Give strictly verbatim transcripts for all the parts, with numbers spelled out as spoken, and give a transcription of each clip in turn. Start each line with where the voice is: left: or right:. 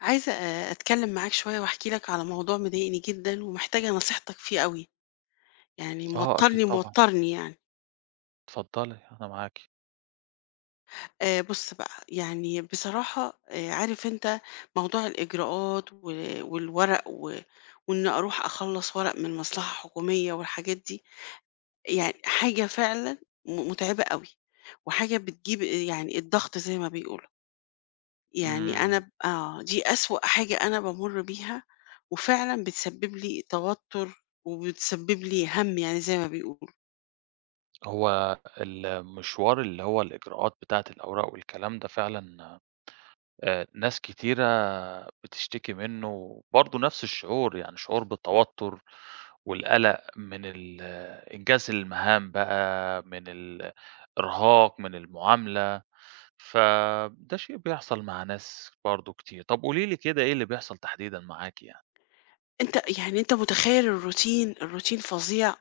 left: عايزة آآ أتكلم معاك شوية واحكي لك على موضوع مضايقني جدًا ومحتاجة نصيحتك فيه أوي، يعني
right: آه أكيد
left: موتّرني،
right: طبعًا،
left: موتّرني يعني.
right: اتفضّلي أنا معاكِ.
left: آآ بُص بقى، يعني بصراحة آآ عارف أنت موضوع الإجراءات و والورق و وإن أروح أخلّص ورق من مصلحة حكومية والحاجات دي، يعني حاجة فعلًا م مُتعبة أوي، وحاجة بتجيب يعني الضغط زي ما بيقولوا. يعني أنا
right: إمم.
left: ب آه، دي أسوأ حاجة أنا بامُر بيها، وفعلًا بتسبب لي توتُّر وبتسبب لي هَم يعني زي ما بيقولوا.
right: هو المشوار اللي هو الإجراءات بتاعة الأوراق والكلام ده فعلًا آآ ناس كتيرة بتشتكي منّه، برضه نفس الشعور، يعني شعور بالتوتر والقلق من ال آه، إنجاز المهام بقى، من الإرهاق، من المعاملة، فده شيء بيحصل مع ناس برضه كتير. طب قولي لي كده إيه اللي بيحصل تحديدًا معاكِ يعني؟
left: أنت يعني أنت متخيّل الروتين، الروتين فظيع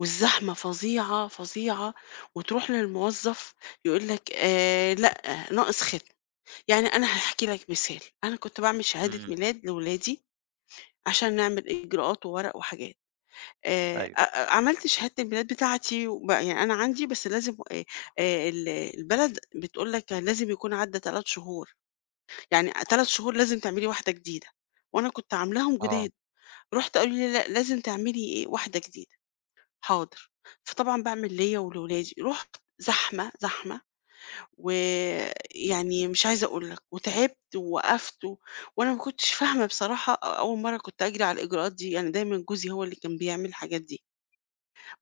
left: والزحمة فظيعة، فظيعة وتروح للموظّف يقول لك آآ لأ، ناقص ختم. يعني أنا هاحكي لك مثال، أنا كنت باعمل شهادة
right: إمم.
left: ميلاد لولادي عشان نعمل إجراءات وورق وحاجات. آآ
right: أيوه.
left: أ عملت شهادة الميلاد بتاعتي وب يعني أنا عندي بس لازم آآ آآ ال البلد بتقول لك لازم يكون عدّى 3 شهور، يعني 3 شهور لازم تعملي واحدة جديدة، وأنا كنت عاملاهم
right: آه.
left: جداد، رُحت قالوا لي: "لأ، لازم تعملي إيه، واحدة جديدة." "حاضر." فطبعًا باعمل ليّا ولولادي، رُحت زحمة، زحمة ويعني مش عايزة أقول لك، وتعبت ووقفت و وأنا ما كنتش فاهمة بصراحة أ أول مرّة كنت أجري على الإجراءات دي، يعني دايمًا جوزي هو اللي كان بيعمل الحاجات دي.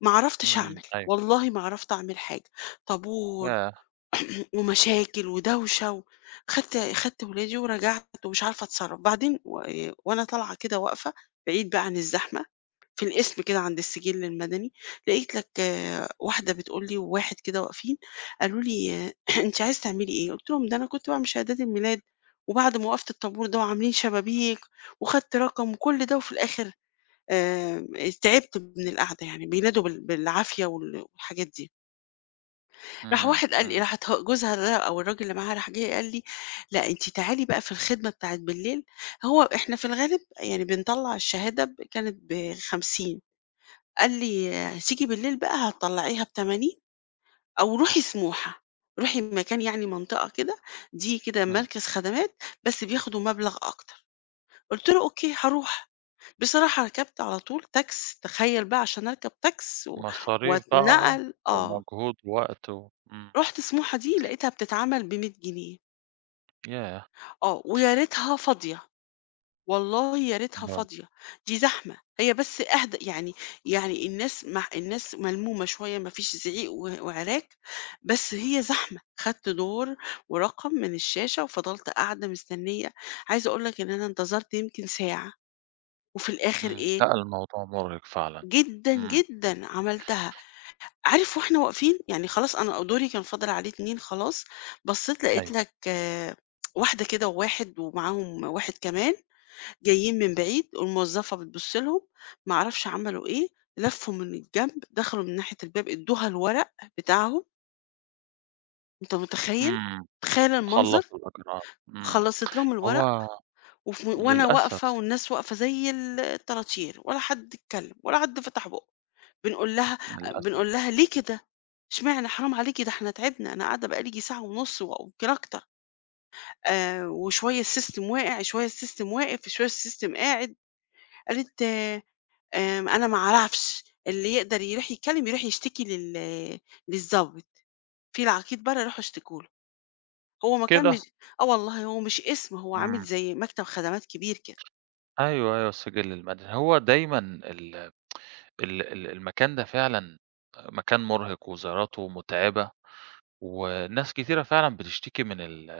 left: ما عرفتش أعمل،
right: إمم. أيوه.
left: والله ما عرفت أعمل حاجة، طابور
right: ياه!
left: ومشاكل ودوشة و خدت خدت ولادي ورجعت ومش عارفة أتصرّف، بعدين و آه، وأنا طالعة كده واقفة بعيد بقى عن الزحمة في القسم كده عند السجل المدني، لقيت لك آه، واحدة بتقول لي وواحد كده واقفين قالوا لي: آه، "أنتِ عايزة تعملي إيه؟" قُلت لهم: "ده أنا كنت باعمل شهادات الميلاد وبعد ما وقفت الطابور ده وعاملين شبابيك وخدت رقم وكل ده وفي الآخر آآ تعبت من القعدة يعني، بينادوا بال بالعافية وال والحاجات دي. راح
right: إمم.
left: واحد قال لي
right: إمم.
left: راحت ه جوزها ده أو الراجل اللي معاها راح جاي قال لي: "لأ أنتِ تعالي بقى في الخدمة بتاعة بالليل." هو إحنا في الغالب يعني بنطلّع الشهادة ب كانت بخمسين قال لي: "هتيجي بالليل بقى هتطلّعيها بتمانين أو روحي سموحة، روحي مكان يعني منطقة كده، دي كده
right: إمم.
left: مركز خدمات بس بياخدوا مبلغ أكتر." قُلت له: "أوكي هاروح." بصراحة ركبت على طول تاكس، تخيّل بقى عشان أركب تاكس و
right: مصاريف بقى
left: واتنقل آه،
right: ومجهود ووقت و إمم.
left: رُحت سموحة دي لقيتها بتتعمل بمية جنيه،
right: ياه!
left: آه، ويا ريتها فاضية، والله يا ريتها
right: برضه.
left: فاضية، دي زحمة، هي بس أهدى يعني يعني الناس مع الناس ملمومة شوية ما فيش زعيق و وعراك، بس هي زحمة، خدت دور ورقم من الشاشة وفضلت قاعدة مستنية، عايزة أقول لك إن أنا انتظرت يمكن ساعة، وفي الآخر
right: إمم.
left: إيه،
right: لأ، الموضوع مُرهق فعلًا.
left: جدًا،
right: إمم.
left: جدًا عملتها. عارف وإحنا واقفين، يعني خلاص أنا دوري كان فاضل عليه اتنين خلاص، بصّيت لقيت
right: أيوه.
left: لك آه، واحدة كده وواحد ومعاهم واحد كمان جايين من بعيد، الموظفة بتبُص لهم، ما أعرفش عملوا إيه، لفّوا من الجنب، دخلوا من ناحية الباب، ادّوها الورق بتاعهم، أنت متخيّل؟
right: إمم.
left: تخيّل المنظر!
right: خلّصوا الإجراءات. إمم.
left: خلّصت لهم الورق
right: هو
left: وف وأنا
right: للأسف،
left: واقفة والناس واقفة زي ال الطراطير، ولا حد اتكلّم ولا حد فتح بُقّه. بنقول لها
right: للأسف.
left: بنقول لها: "ليه كده؟ اشمعنى حرام عليكِ ده إحنا تعبنا، أنا قاعدة بقى لي ييجي ساعة ونُص و يمكن أكتر، آآ وشوية السيستم واقع، شوية السيستم واقف، شوية السيستم قاعد." قالت: "آآ أنا ما أعرفش، اللي يقدر يروح يتكلم يروح يشتكي لل للضابط، في العقيد برّه روحوا اشتكوا له." هو ما كان
right: كده
left: مش آه والله، هو مش اسم، هو عامل
right: إمم.
left: زي مكتب خدمات كبير كده،
right: أيوه، أيوه السجل المدني. هو دايمًا ال ال ال المكان ده فعلًا مكان مُرهق وزياراته مُتعبة، وناس كتيرة فعلًا بتشتكي من ال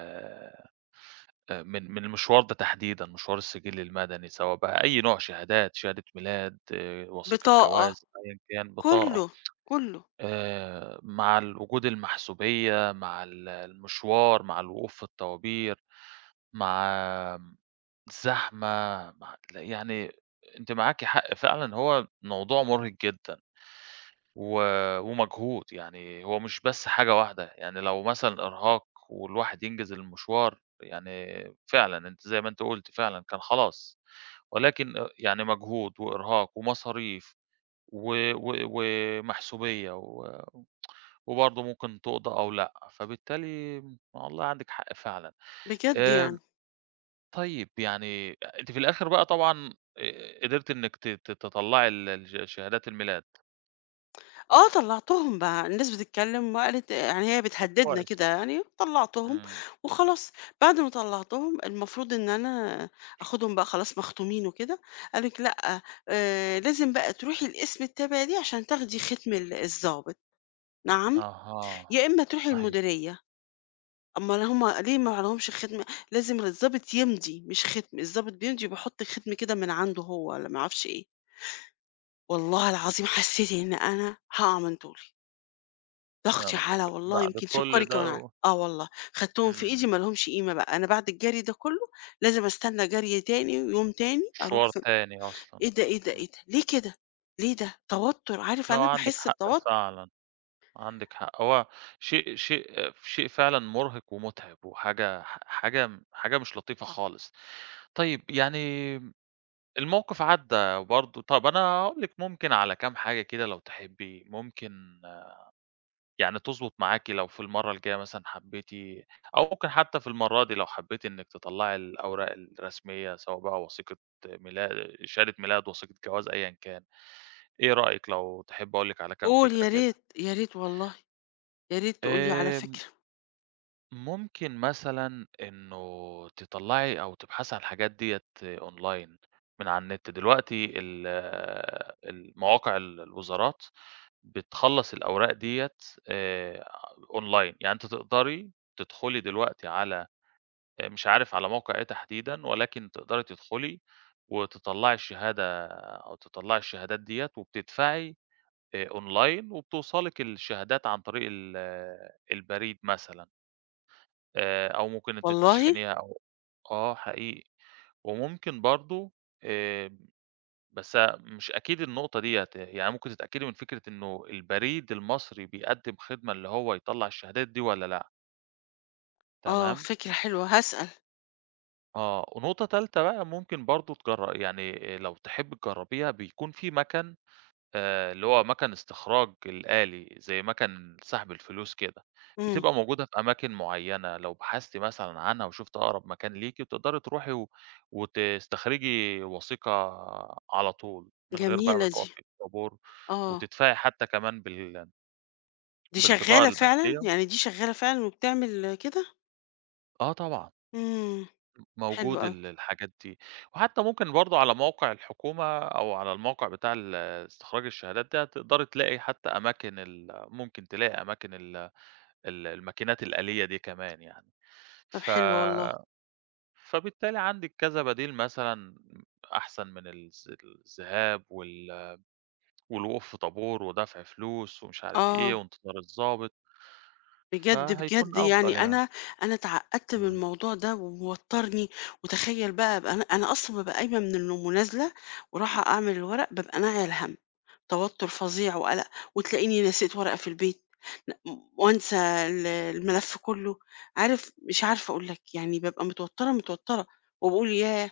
right: آآ من من المشوار ده تحديدًا، مشوار السجل المدني، سواء بقى أي نوع شهادات، شهادة ميلاد، آه، وثيقة
left: بطاقة،
right: جواز، أيًا كان، بطاقة،
left: كُلّه، كُلّه،
right: آآ مع ال وجود المحسوبية، مع ال المشوار، مع الوقوف في الطوابير، مع الزحمة، مع ل يعني أنتِ معاكِ حق فعلًا هو موضوع مُرهق جدًا. و ومجهود، يعني هو مش بس حاجة واحدة، يعني لو مثلًا إرهاق والواحد ينجز المشوار، يعني فعلًا أنتِ زي ما أنتِ قُلتِ فعلًا كان خلاص، ولكن أ يعني مجهود وإرهاق ومصاريف و و ومحسوبية و وبرضه ممكن تقضى أو لأ، فبالتالي والله عندِك حق فعلًا.
left: بجد يعني.
right: آمم، طيب يعني أنتِ في الآخر بقى طبعًا آآ قدرتِ إنِّك ت ت تطلّعي ال الش شهادات الميلاد،
left: آه طلّعتهم بقى، الناس بتتكلّم وقالت يعني هي
right: طب
left: بتهدّدنا
right: كويس.
left: كده يعني، طلّعتهم
right: إمم.
left: وخلاص، بعد ما طلّعتهم المفروض إن أنا آخُدهم بقى خلاص مختومين وكده، قالت لأ، آآ لازم بقى تروحي القسم التابع ليه عشان تاخدي ختم ال الضابط، نعم،
right: أها.
left: يا إمّا تروحي
right: أيوه.
left: المديرية، أمّال هم ليه ما لهمش ختم؟ لازم الضابط يمضي مش ختم، الضابط بيمضي وبيحُط الختم كده من عنده هو والّا ما أعرفش إيه، والله العظيم حسّيت إن أنا هاقع من طولي.
right: يا
left: ضغطي
right: نهار
left: علا
right: أبيض!
left: والله،
right: بعد
left: يمكن سُكّري
right: كل
left: كمان
right: ده
left: علا.
right: و
left: آه والله، خدتهم في
right: إمم،
left: إيدي ما لهمش قيمة بقى، أنا بعد الجري ده كُلّه لازم أستنى جري تاني ويوم تاني أروح
right: مشوار
left: في
right: تاني أصلًا.
left: إيه ده، إيه ده، إيه
right: إمم.
left: ده، ليه كده؟ ليه ده؟ توتُّر، عارف
right: لأ
left: أنا
right: وعندِك
left: باحس
right: حق
left: بتوتُّر.
right: فعلًا، عندِك حق. هو شيء شيء شيء فعلًا مرهق ومُتعب وحاجة ح حاجة م حاجة مش لطيفة خالص. طيب يعني الموقف عدّى برضه، طب أنا هاقول لِك ممكن على كام حاجة كده لو تحبّي، ممكن يعني تضبط معاكِ لو في المرّة الجاية مثلًا حبيتِ أو ممكن حتى في المرّة دي لو حبيتِ إنِّك تطلّعي الأوراق الرسمية، سواء بقى وثيقة ميلا شهادة ميلاد، وثيقة جواز، أيًا كان، إيه رأيك لو تحبّي أقول لِك على كام
left: قُل
right: فكرة
left: يا
right: كده؟
left: ريت، يا ريت والله، يا ريت تقول لي على
right: آمم،
left: فكرة.
right: ممكن مثلًا إنه تطلّعي أو تبحثي عن الحاجات ديّة أونلاين من على النت، دلوقتي ال المواقع ال الوزارات بتخلّص الأوراق ديّة آآ online، يعني أنتِ تقدري تدخلي دلوقتي على آآ مش عارف على موقع إيه تحديدًا، ولكن تقدري تدخلي وتطلّعي الشهادة أو تطلّعي الشهادات ديّة، وبتدفعي آآ online وبتوصلِك الشهادات عن طريق ال آه، البريد مثلًا آآ أو ممكن أنتِ
left: والله؟
right: تشحنيها أو آه حقيقي، وممكن برضه آآ بس مش أكيد النقطة ديّة، يعني ممكن تتأكدي من فكرة إنه البريد المصري بيقدّم خدمة اللي هو يطلّع الشهادات دي والّا لأ،
left: آه،
right: تمام.
left: فكرة حلوة هاسأل.
right: آه، ونقطة تالتة بقى ممكن برضه تجر يعني لو تحبّي تجرّبيها بيكون في مَكَن آآ، اللي هو مَكَن استخراج الآلي، زي مَكَن سحب الفلوس كده،
left: إمم،
right: بتبقى موجودة في أماكن معيّنة، لو بحثتِ مثلًا عنها وشُفتِ أقرب مكان ليكِ بتقدري تروحي و وتستخرجي وثيقة على طول، من غير بقى ما
left: جميلة دي،
right: تُقفي في طابور،
left: آه.
right: وتدفعي حتى كمان بال
left: دي
right: بالبطاقة
left: شغّالة فعلًا؟
right: البنكية
left: يعني دي شغّالة فعلًا وبتعمل كده؟
right: آه طبعًا،
left: إمم، حلو
right: موجود
left: أوي.
right: ال الحاجات دي، وحتى ممكن برضه على موقع الحكومة أو على الموقع بتاع ال استخراج الشهادات ده، تقدري تلاقي حتى أماكن ال ممكن تلاقي أماكن ال ال الماكينات الآلية دي كمان يعني.
left: طب
right: ف
left: حلو والله.
right: فبالتالي عندِك كذا بديل مثلًا أحسن من الذ الذهاب وال والوقوف في طابور ودفع فلوس ومش عارف إيه
left: آه.
right: وانتظار الضابط،
left: بجد بجد
right: فهيكون أفضل
left: يعني
right: يعني.
left: انا انا اتعقدت من
right: إمم.
left: الموضوع ده وموترني وتخيل بقى, بقى انا انا اصلا ببقى قايمه من النوم ونازله ورايحه اعمل الورق ببقى ناعيه الهم توتر فظيع وقلق وتلاقيني نسيت ورقه في البيت ن- وانسى ال- الملف كله عارف مش عارفه اقول لك يعني ببقى متوتره متوتره وبقول ياه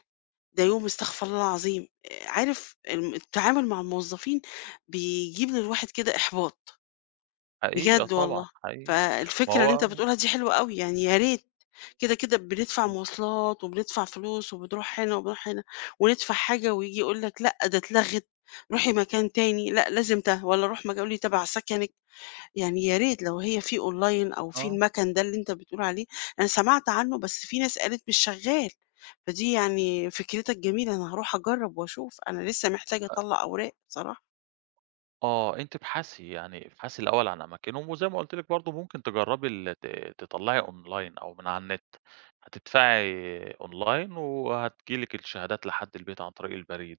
left: ده يوم استغفر الله العظيم عارف الم- التعامل مع الموظفين بيجيب للواحد كده احباط
right: حقيقي آه
left: بجد
right: طبعًا،
left: والله.
right: حقيقي. ما
left: فالفكرة اللي أنت
right: هو
left: بتقولها دي حلوة أوي، يعني يا ريت، كده، كده بندفع
right: إمم.
left: مواصلات وبندفع فلوس وبنروح هنا وبنروح هنا، وندفع حاجة وييجي يقول لك لأ، ده اتلغت، روحي مكان تاني، لأ لازم ده، والّا روح مكان يقول لي تبع سكنِك، يعني يا ريت لو هي في أونلاين أو في
right: آه.
left: المَكَن ده اللي أنت بتقول عليه، أنا سمعت عنه بس في ناس قالت مش شغال، فدي يعني فكرتك جميلة، أنا هاروح أجرّب وأشوف، أنا لسه محتاجة أطلّع أوراق بصراحة.
right: آه، أنتِ ابحثي، يعني ابحثي الأول عن أماكنهم، وزي ما قُلت لِك برضه ممكن تجرّبي ال ت تطلّعي online أو من على النت، هتدفعي online وهتيجي لِك الشهادات لحد البيت عن طريق البريد،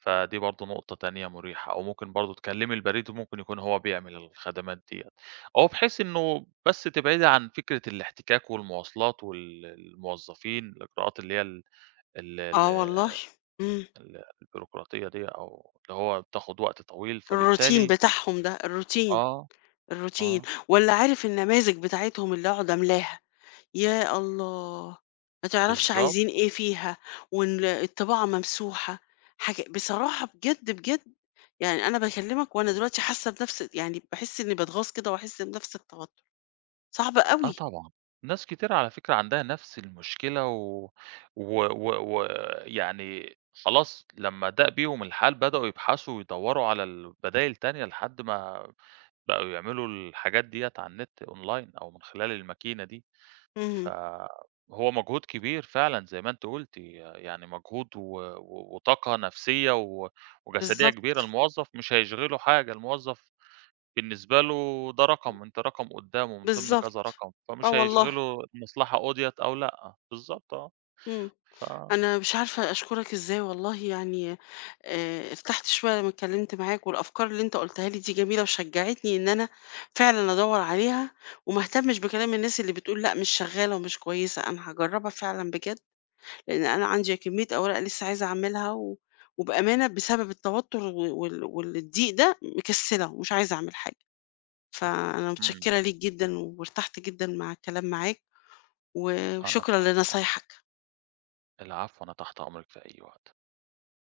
right: فدي برضه نقطة تانية مُريحة، أو ممكن برضه تكلّمي البريد وممكن يكون هو بيعمل الخدمات ديّة، أو بحيث إنه بس تبعدي عن فكرة الاحتكاك والمواصلات وال الموظفين، الإجراءات اللي هي ال ال
left: آه والله،
right: ال
left: إمم،
right: ال البيروقراطية ديّة أو اللي هو بتاخد وقت طويل،
left: الروتين
right: فبالتالي
left: بتاعهم ده، الروتين.
right: آه.
left: الروتين،
right: آه،
left: والّا عارف النماذج بتاعتهم اللي أقعد أملاها، يا الله! ما تعرفش
right: بالضبط،
left: عايزين إيه فيها، وال الطباعة ممسوحة، حاجة بصراحة بجد، بجد يعني أنا باكلمك وأنا دلوقتي حاسة بنفس يعني باحس إني باتغاظ كده، وأحس بنفس التوتر، صعب
right: آه
left: أوي،
right: طبعًا، ناس كتيرة على فكرة عندها نفس المشكلة و و و ويعني خلاص لمّا ضاق بيهم الحال بدأوا يبحثوا ويدوّروا على ال بدايل تانية لحد ما بقوا يعملوا الحاجات ديّة على النت online أو من خلال الماكينة دي،
left: إمم،
right: فهو مجهود كبير فعلًا زي ما أنتِ قُلتِ، يعني مجهود و و وطاقة نفسية و وجسدية
left: بالضبط،
right: كبيرة، الموظف مش هيشغله حاجة، الموظف بالنسبة له ده رقم، أنت رقم قدّامه من ضمن
left: بالضبط،
right: كذا رقم،
left: آه
right: فمش
left: والله.
right: هيشغله المصلحة أُضيَّت أو لأ، بالضبط آه،
left: إمم.
right: ف
left: أنا مش عارفة أشكرك إزاي والله يعني آآ ارتحت شوية لمّا اتكلّمت معاك والأفكار اللي أنت قُلتها لي دي جميلة وشجّعتني إن أنا فعلًا أدوّر عليها وما اهتمش بكلام الناس اللي بتقول لأ مش شغّالة ومش كويسة، أنا هاجرّبها فعلًا بجد، لإن أنا عندي كمية أوراق لسه عايزة أعملها و وبأمانة بسبب التوتُّر و وال والضيق ده مكسّلة ومش عايزة أعمل حاجة. فأنا
right: إمم،
left: متشكّرة ليك جدًا وارتحت جدًا مع الكلام معاك و
right: أنا
left: وشكرًا
right: تحت أمرِك
left: لنصايحك.
right: العفو، أنا تحت أمرِك في أي وقت.